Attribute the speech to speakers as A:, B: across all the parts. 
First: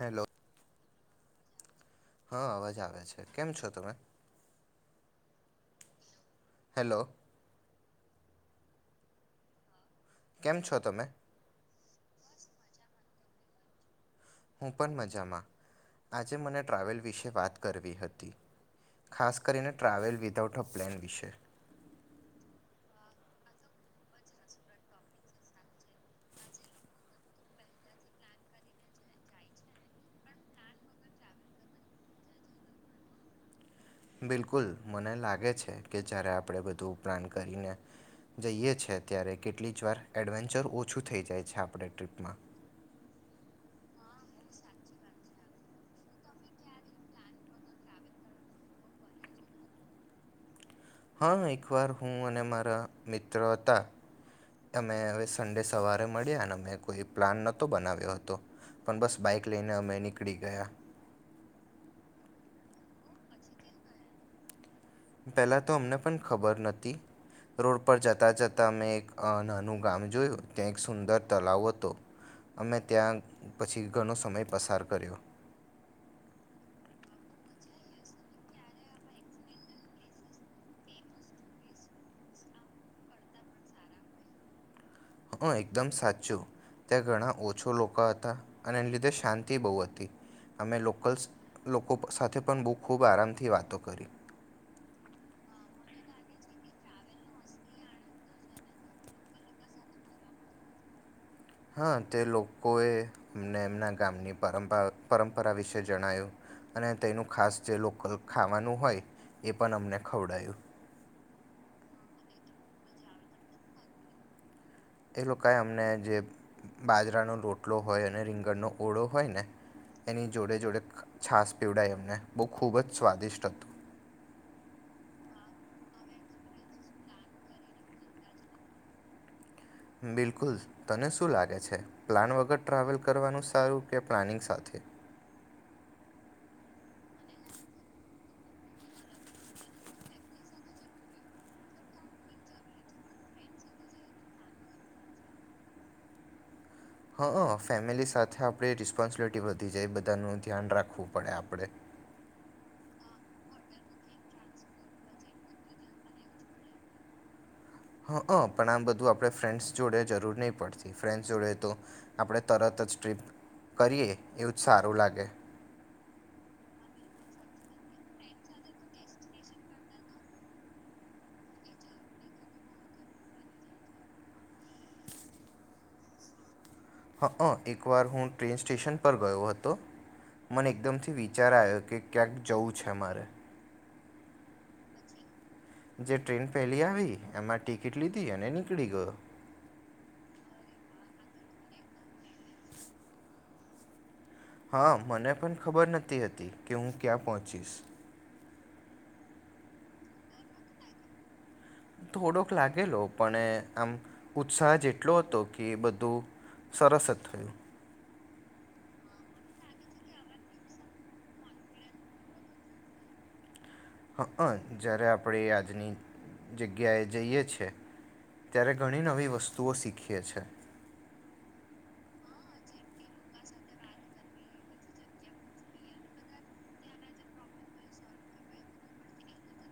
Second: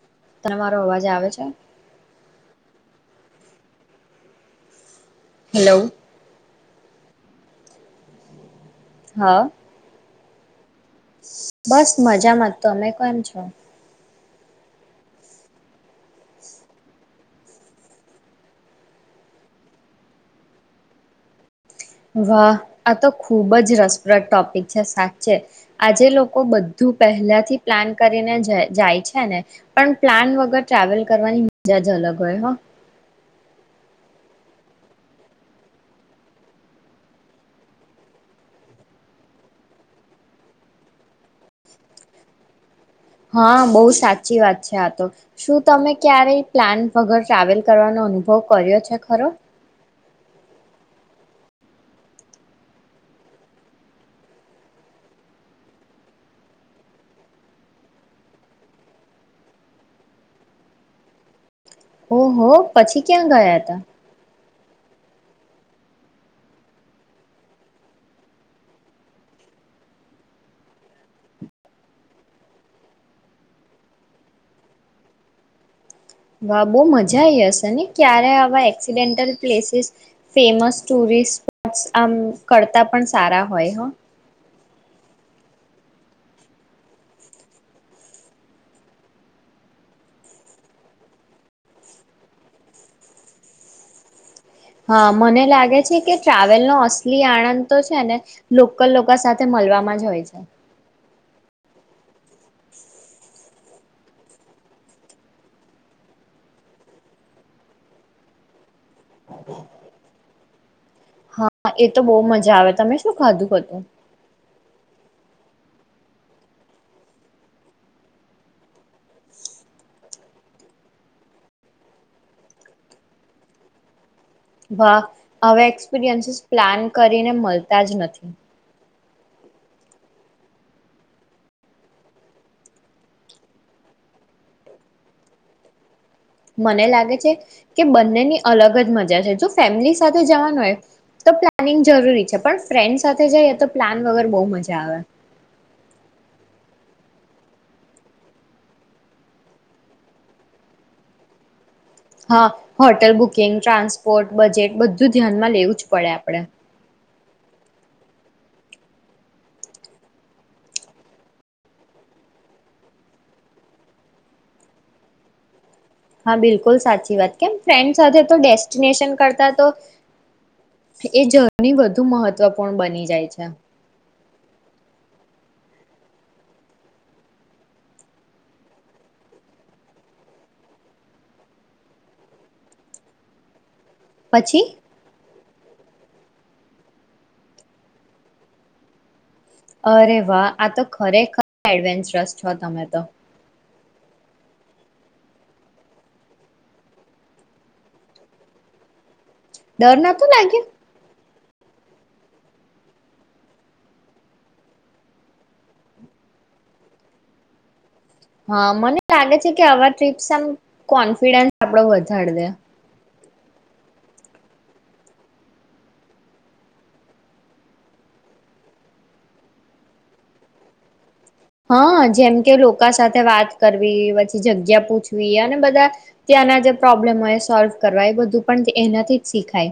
A: Hello
B: ત મારો અવાજ આવે છે
A: હા અવાજ આવે છે કેમ છો તમે
B: હેલો
A: હેલો
B: હા
A: કેમ છો તમે
B: બસ મજા મત તમે કોમ છો
A: હું પણ મજામાં આજે મને ટ્રાવેલ વિશે વાત કરવી હતી ખાસ કરીને ટ્રાવેલ વિદાઉટ અ પ્લેન વિશે
B: વાહ, આ તો ખૂબ જ રસપ્રદ ટોપિક છે. સાચે આજે લોકો બધું પહેલાથી પ્લાન કરીને જાય છે ને, પણ પ્લાન વગર ટ્રાવેલ કરવાની મજા જ અલગ હોય હો.
A: બિલકુલ, મને લાગે છે કે જ્યારે આપણે બધું પ્લાન કરીને જઈએ છે, ત્યારે કેટલી જ વાર એડવેન્ચર ઓછું થઈ જાય છે આપણે ટ્રીપમાં
B: હા, બહુ સાચી વાત છે આ તો. શું તમે ક્યારેય પ્લાન વગર ટ્રાવેલ કરવાનો અનુભવ કર્યો છે ખરો?
A: હા, એકવાર હું અને મારા મિત્ર હતા. અમે હવે સડે સવારે મળ્યા ને, અં કોઈ પ્લાન નહોતો બનાવ્યો હતો, પણ બસ બાઈક લઈને અમે નીકળી ગયા.
B: ઓહ, પછી ક્યાં ગયા હતા?
A: પહેલાં તો અમને પણ ખબર નથી. રોડ પર જતા જતાં મેં એક નાનું ગામ જોયું, ત્યાં એક સુંદર તળાવ હતો. અમે ત્યાં પછી ઘણો સમય પસાર કર્યો.
B: વાહ, બહુ મજા આવીઈ હશે ને! ક્યારે આવા accidental places famous tourist spot આમ કરતા પણ સારા હોય. હ.
A: હં, એકદમ સાચું. ત્યાં ઘણા ઓછા લોકો હતા અને એના લીધે શાંતિ બહુ હતી. અમે લોકલ્સ લોકો સાથે પણ બહુ ખૂબ આરામથી વાતો કરી.
B: હા, મને લાગે છે કે ટ્રાવેલનો અસલી આણંદ તો છે ને, લોકલ લોકો સાથે મળવામાં જ હોય છે.
A: હા, તે લોકોએ અમને એમના ગામની પરંપરાગત પરંપરા વિશે જણાવ્યું, અને તેનું ખાસ જે લોકલ ખાવાનું હોય. એ પણ અમને ખવડાયું.
B: હા, એ તો બહુ મજા આવે તમે શું ખાધું હતું?
A: એ લોકોએ અમને જે બાજરાનો રોટલો હોય અને રીંગણનો ઓળો હોય ને, એની જોડે જોડે છાસ પીવડાવ્યું. એમને બહુ ખૂબ જ સ્વાદિષ્ટ હતું.
B: વાહ, હવે એક્સપિરિયન્સીસ પ્લાન કરીને મળતા જ નથી.
A: બિલકુલ, તને શું લાગે છે? પ્લાન વગર ટ્રાવેલ કરવાનું સારું કે પ્લાનિંગ સાથે?
B: મને લાગે છે કે બંનેની અલગ જ મજા છે. જો ફેમિલી સાથે જવાનું હોય, તો પ્લાનિંગ જરૂરી છે, પણ ફ્રેન્ડ સાથે જઈએ, તો પ્લાન વગર બહુ મજા આવે.
A: હા, ફેમિલી સાથે આપણે રિસ્પોન્સિબિલિટી વધી જાય. બધાનું ધ્યાન રાખવું પડે આપણને.
B: હા, હોટલ બુકિંગ, ટ્રાન્સપોર્ટ, બજેટ-બધું ધ્યાનમાં લેવું જ પડે આપડે.
A: હ, પણ આમ બધું આપણે ફ્રેન્ડ્સ જોડે જરૂર નહીં પડતી. ફ્રેન્ડ્સ જોડે તો આપણે તરત જ ટ્રીપ કરીએ, એવું જ સારું લાગે.
B: હા, બિલકુલ સાચી વાત. કેમ, ફ્રેન્ડ સાથે તો ડેસ્ટિનેશન કરતા તો એ જર્ની વધુ મહત્વપૂર્ણ બની જાય છે.
A: હ, અ એકવાર હું ટ્રેન સ્ટેશન પર ગયો હતો. મને એકદમથી વિચાર આવ્યો કે ક્યાંક જવું છે મારે.
B: પછી?
A: જે ટ્રેન પહેલી આવી, એમાં ટિકિટ લીધી અને નીકળી ગયો.
B: અરે વાહ, આ તો ખરેખર એડવેન્ચરસ છો તમે તો!
A: હા, મને પણ ખબર નથી હતી કે હું ક્યાં પહોંચીશ.
B: ડર નાતો લાગ્યો?
A: થોડોક લાગેલો, પણ આમ ઉત્સાહ જ એટલો હતો કે એ બધું સરસ જ થયું.
B: હા, મને લાગે છે કે આવા ટ્રીપ્સ આમ કોન્ફિડન્સ આપડો વધારે દે.
A: હ, જ્યારે આપણે આજની જગ્યાએ જઈએ છે, ત્યારે ઘણી નવી વસ્તુઓ શીખીએ છે.
B: હા, જેમ કે લોકો સાથે વાત કરવી, પછી જગ્યા પૂછવી, અને બધા ત્યાંના જે પ્રોબ્લેમ હોય, સોલ્વ કરવા-એ બધું પણ એનાથી જ શીખાય.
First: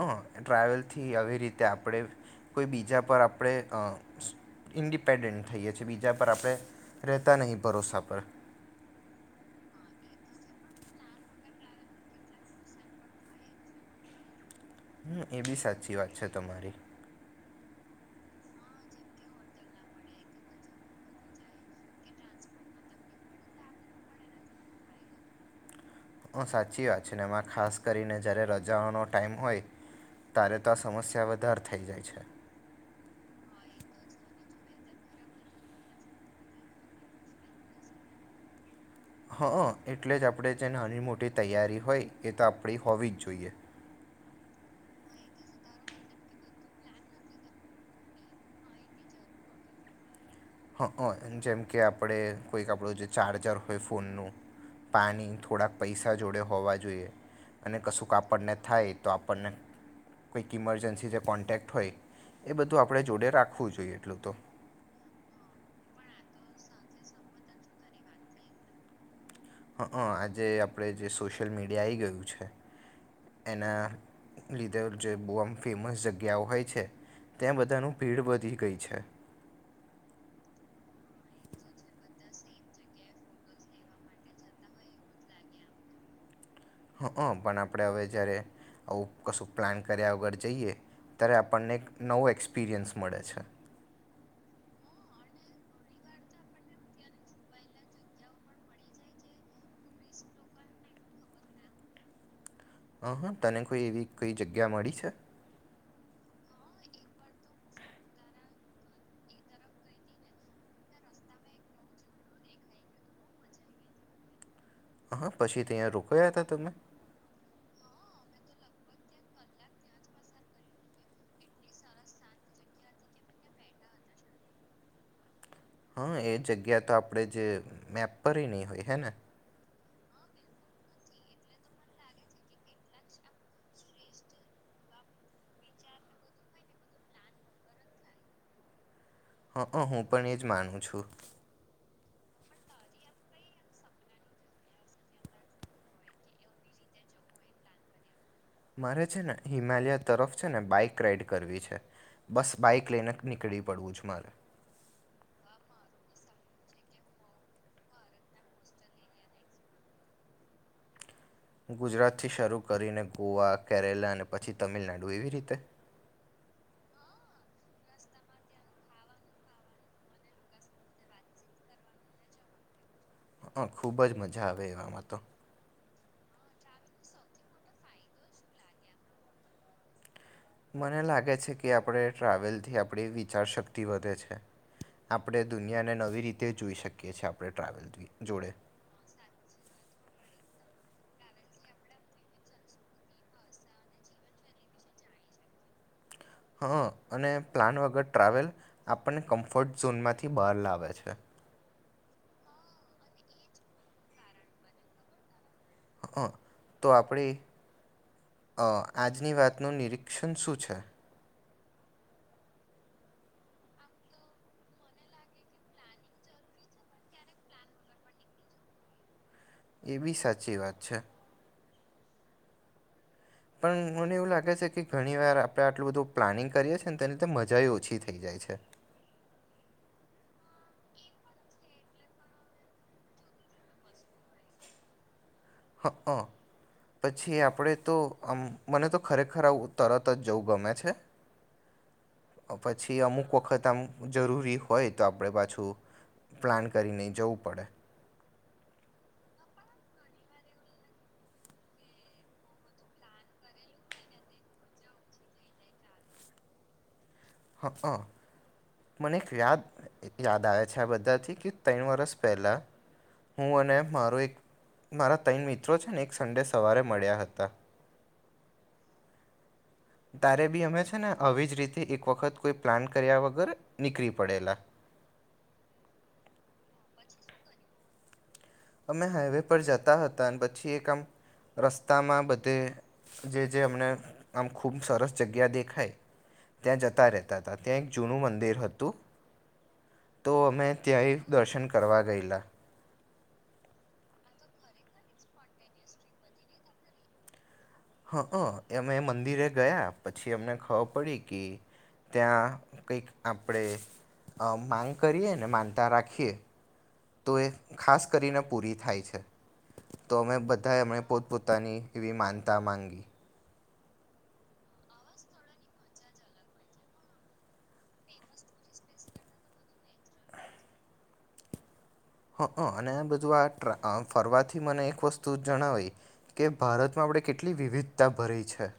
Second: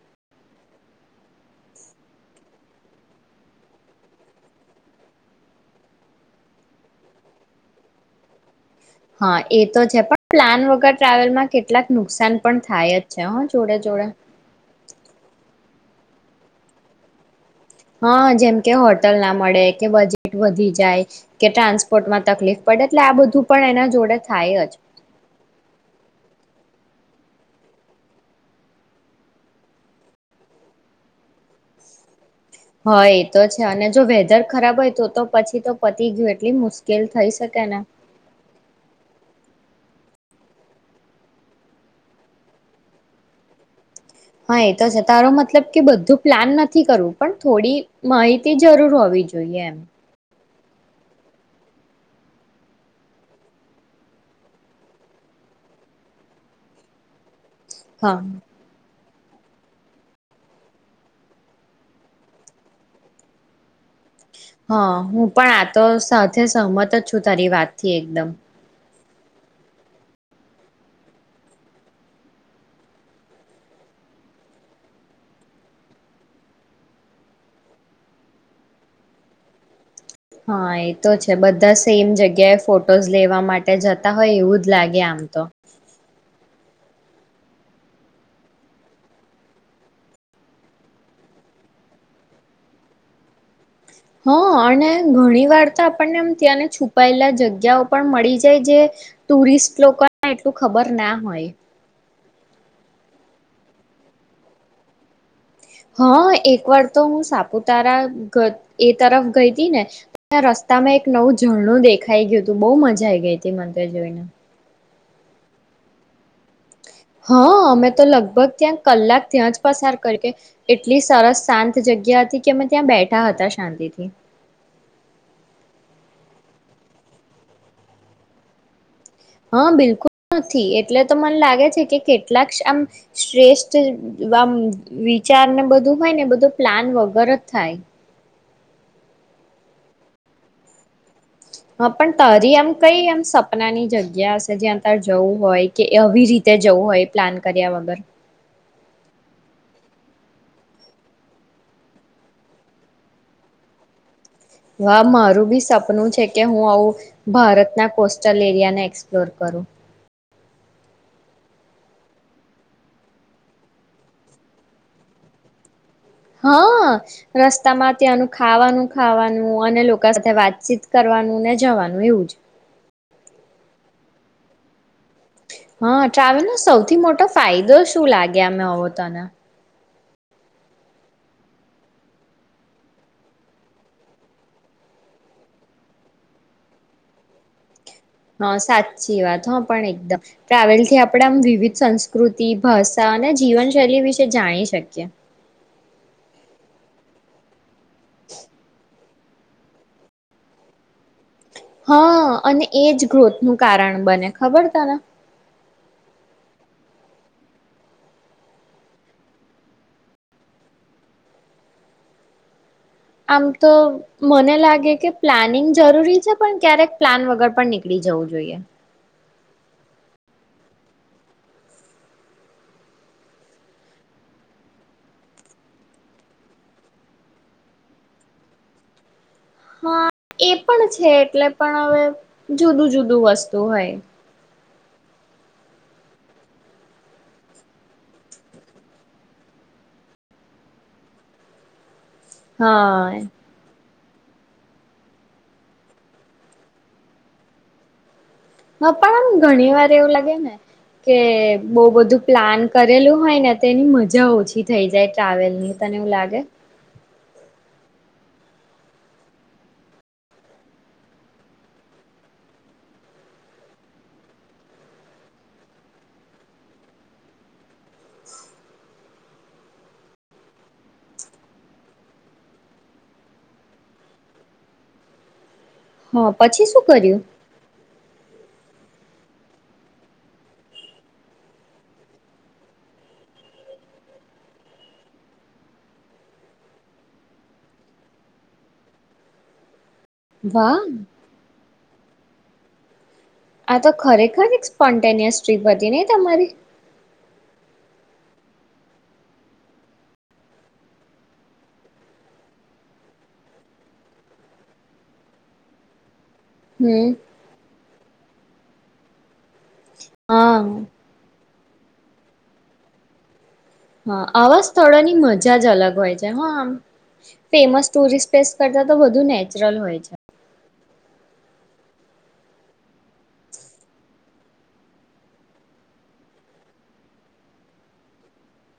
A: હ, ટ્રાવેલથી આવી રીતે આપણે કોઈ બીજા પર. આપણે ઇન્ડિપેન્ડન્ટ થઈએ છીએ. બીજા પર આપણે રહેતા નહીં, ભરોસા પર.
B: હા, એ તો છે, પણ પ્લાન વગર ટ્રાવેલમાં કેટલાક નુકસાન પણ થાય જ છે, હા, જોડે જોડે.
A: હમ, એ બી સાચી વાત છે તમારી.
B: હા, જેમ કે હોટલ ના મળે, કે બજેટ વધી જાય, કે ટ્રાન્સપોર્ટમાં તકલીફ પડે, એટલે આ બધું પણ એના જોડે થાય જ.
A: હ, સાચી વાત છે ને. એમાં ખાસ કરીને જયારે રજાઓનો ટાઈમ હોય, ત્યારે તો આ સમસ્યા વધારે થઈ જાય છે.
B: હા, એતો છે, અને જો વેધર ખરાબ હોય, તો તો પછી તો પતી ગયું! એટલી મુશ્કેલ થઈ શકે ને?
A: હં, એટલે જ આપણે જે નાની-મોટી તૈયારી હોય, એ તો આપણી હોવી જ જોઈએ.
B: હા, એ તો છે. તારો મતલબ કે બધું પ્લાન નથી કરવું, પણ થોડી માહિતી જરૂર હોવી જોઈએ, એમ?
A: હ, જેમ કે આપણે કોઈક આપણું જે ચાર્જર હોય ફોનનું, પાણી, થોડાક પૈસા-જોડે હોવા જોઈએ. અને કશું
B: હા
A: કાપડને થાય. તો આપણને કોંઈક ઇમરજન્સી જે કોન્ટેક્ટ હોય, એ બધું આપણે જોડે રાખવું જોઈએ, એટલું તો.
B: હા, હું પણ આ તો સાથે સહમત જ છું, તારી વાતથી એકદમ.
A: હ, આજે આપણે જે સોશિયલ મીડિયા આવી ગયું છે, એના લીધે જે બહુ આમ ફેમસ જગ્યાઓ હોય છે, ત્યાં બધાનું ભીડ વધી ગઈ છે.
B: હા, એ તો છે. બધા સેમ જગ્યાએ ફોટોઝ લેવા માટે જતા હોય, એવું જ લાગે આમ તો.
A: હ, હં, પણ આપણે હવે જ્યારે આવું કશું પ્લાન કર્યા વગર જઈએ, ત્યારે આપણને એક નવું એક્સપિરિયન્સ મળે છે.
B: હ, અને ઘણી વાર તો આપણને એમ ત્યાંને છુપાયેલા જગ્યાઓ પણ મળી જાય, જે ટુરિસ્ટ લોકોને એટલું ખબર ના હોય.
A: હ, હા, તને કોઈ એવી કોઈ જગ્યા મળી છે?
B: હા, એક વાર તો હું સાપુતારા એ તરફ ગઈ હતી ને, તા રસ્તામાં એક નવું ઝરણું દેખાઈ ગયું હતું. બહુ મજા આઈ ગઈ હતી, મંદિર જોઈને.
A: હા પછી ત્યાં રોકયા હતા તમે
B: હા અમે તો લગભગ ત્યાં કલાક ત્યાં જ પસાર કરી કે એટલી સરસ શાંત જગ્યા હતી કે અમે ત્યાં બેઠા હતા શાંતિથી
A: હા એ જગ્યા તો આપણે જે મેપ પર નહીં હોય હે ને
B: હા બિલકુલ નથી એટલે તો મને લાગે છે કે કેટલાક આમ શ્રેષ્ઠ આ વિચારને બધું હોય ને બધું પ્લાન વગર થાય
A: હ હું પણ એજ માનું છું
B: હ પણ તારી એમ કઈ એમ સપનાની જગ્યા હશે જ્યાં ત જવું હોય કે આવીવી રીતે જવું હોય પ્લાન કર્યા વગર
A: મારે છે ને હિમાલય તરફ છે ને બાઈક રાઈડ કરવી છે બસ બાઈક લઈને નીકળી પડવું છે મારે
B: વા મારું બી સપનું છે કે હું આવું ભારતના કોસ્ટલ એરિયાને એક્સપ્લોર કરું
A: ગુજરાતથી શરૂ કરીને ગોવા કેરલા અને પછી તમિલનાડુ એવી રીતે
B: હા રસ્તામાં ત્યાંનું ખાવાનું ખાવાનું અને લોકો સાથે વાતચીત કરવાનું ને જવાનું એવું જ
A: હા ખુબ જ મજા આવે એમાં તો
B: હા ટ્રાવેલ નો સૌથી મોટો ફાયદો શું લાગે અમે હો તને
A: મને લાગે છે કે આપણે ટ્રાવેલથી આપણી વિચારશક્તિ વધે છે આપણે દુનિયાને નવી રીતે જોઈ શકીએ છીએ આપણે ટ્રાવેલથી
B: હા સાચી વાત હ પણ એકદમ ટ્રાવેલ્સ થી આપણે આમ વિવિધ સંસ્કૃતિ ભાષા અને જીવનશૈલી વિશે જાણી શકીએ
A: હા અને પ્લાન વગર અગર ટ્રાવેલ આપ આપણને કમ્ફર્ટ ઝોન માંથી બહાર લાવે છે
B: હા અને એજ ગ્રોથ નું કારણ બને ખબર તને
A: હ તો આપણી આજની વાતનું નિરીક્ષણ શું છે
B: આમ તો મને લાગે કે પ્લાનિંગ જરૂરી છે પણ ક્યારેક પ્લાન વગર પણ નીકળી જવું જોઈએ
A: એ બી સાચી વાત છે પણ મને એવું લાગે છે કે ઘણી વાર આપણે આટલું બધું પ્લાનિંગ કરીએ છીએ ને તે લીધે મજા ઓછી થઈ જાય છે
B: હા એ પણ છે એટલે પણ હવે જુદું જુદું વસ્તુ હોય
A: હ પછી આપણે તો આમ મને તો ખરેખર આવું તરત જ જવું ગમે છે પછી
B: હા
A: અમુક વખત આમ જરૂરી હોય તો આપણે પાછું પ્લાન કરીને જવું પડે
B: હ પણ આમ ઘણી વાર એવું લાગે ને કે બહ બધું પ્લાન કરેલું હોય ને તે એની મજા ઓછી થઈ જાય ટ્રાવેલ ની તને એવું લાગે
A: હા હ મને એક યાદ યાદ આવે છે આ બધાથી કે ત્રણ વરસ પહેલાં હું અને મારો એક મારા ત્રણ મિત્રો છે ને એક સંડે સવારે મળ્યા હતા તારે બી અમે છે ને આવી જ રીતે એક વખત કોઈ પ્લાન કર્યા વગર નીકળી પડેલા
B: હા પછી શું કર્યું
A: અમે હાઈવે પર જતા હતા અને પછી એક આમ રસ્તામાં બધે જે જે અમને આમ ખૂબ સરસ જગ્યા દેખાય ત્યાં જતા રહેતા હતા ત્યાં એક જૂનું મંદિર હતું તો અમે
B: વાહ
A: ત્યાંય દર્શન કરવા ગઈલા
B: આ તો ખરેખર સ્પોન્ટેનિયસ ટ્રીપ હતી નહીં તમારી
A: હા એમે મંદિરે ગયા પછી અમને ખબર પડી કે ત્યાં કંઈક આપણે માંગ કરીએ ને માનતા રાખીએ
B: હમ
A: તો એ ખાસ કરીને પૂરી થાય છે તો અમે
B: હા
A: બધા એમને પોત પોત પોતાની એવી માનતા માંગી
B: હા આવા સ્થળોની મજા જ અલગ હોય છે હા આમ ફેમસ ટુરિસ્ટ પ્લેસ કરતા તો વધુ નેચરલ હોય છે
A: હ હ અને આ બધું આ ટ ફરવાથી મને એક વસ્તુ જણાવી કે ભારતમાં આપણે કેટલી વિવિધતા ભરી છે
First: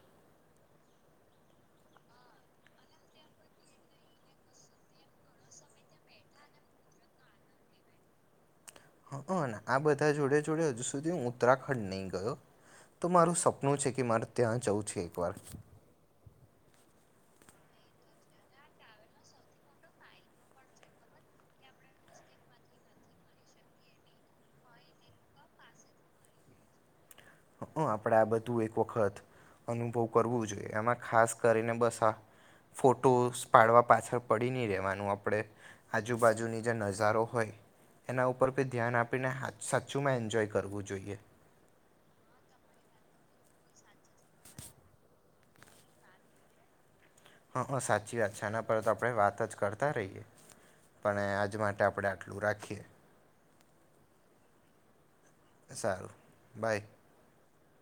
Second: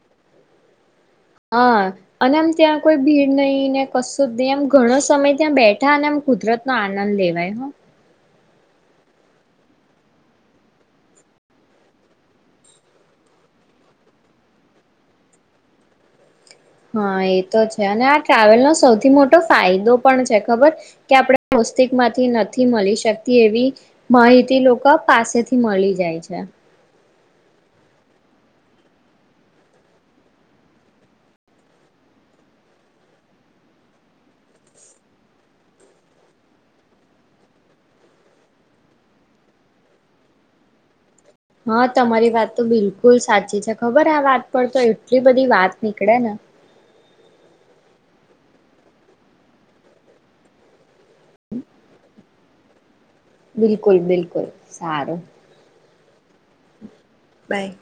B: હા અને આમ ત્યાં કોઈ ભીડ નહી ને કશું જ નહી એમ ઘણો સમય ત્યાં બેઠા અને એમ કુદરત નો આનંદ લેવાય હ
A: હ આ બધા જોડે જોડે હજુ સુધી હું ઉત્તરાખંડ નહી ગયો તો મારું સપનું છે કે મારે ત્યાં જઉં છે એક વાર
B: હા એ તો છે અને આ ટ્રાવેલનોો સૌથી મોટો ફાયદો પણ છે ખબર કે આપણે મુસ્તિક માંથી નથી મળી શકતી એવી માહિતી લોકો પાસેથી મળી જાય છે
A: હ આપણેે આ બધું એક વખત અનુભવ કરવું જોઈએ આમાં ખાસ કરીને બસ આ ફોટોસ પાડવા પાછળ પડી નહી રેવાનું આપણે આજુબાજુની જે નજારો હોય એના ઉપર કો ધ્યાન આપીને સાચુંમાં એન્જોય કરવું જોઈએ
B: હા તમારી વાત તો બિલકુલ સાચી છે ખબર આ વાત પર તો એટલી બધી વાત નીકળે ને
A: હા હ સાચી વાત છે આના પર તો આપણે વાત જ કરતા રહીએ પણ આજ માટે આપણે આટલું રાખીએ
B: બિલકુલ બિલકુલ સારું
A: સાર
B: બાય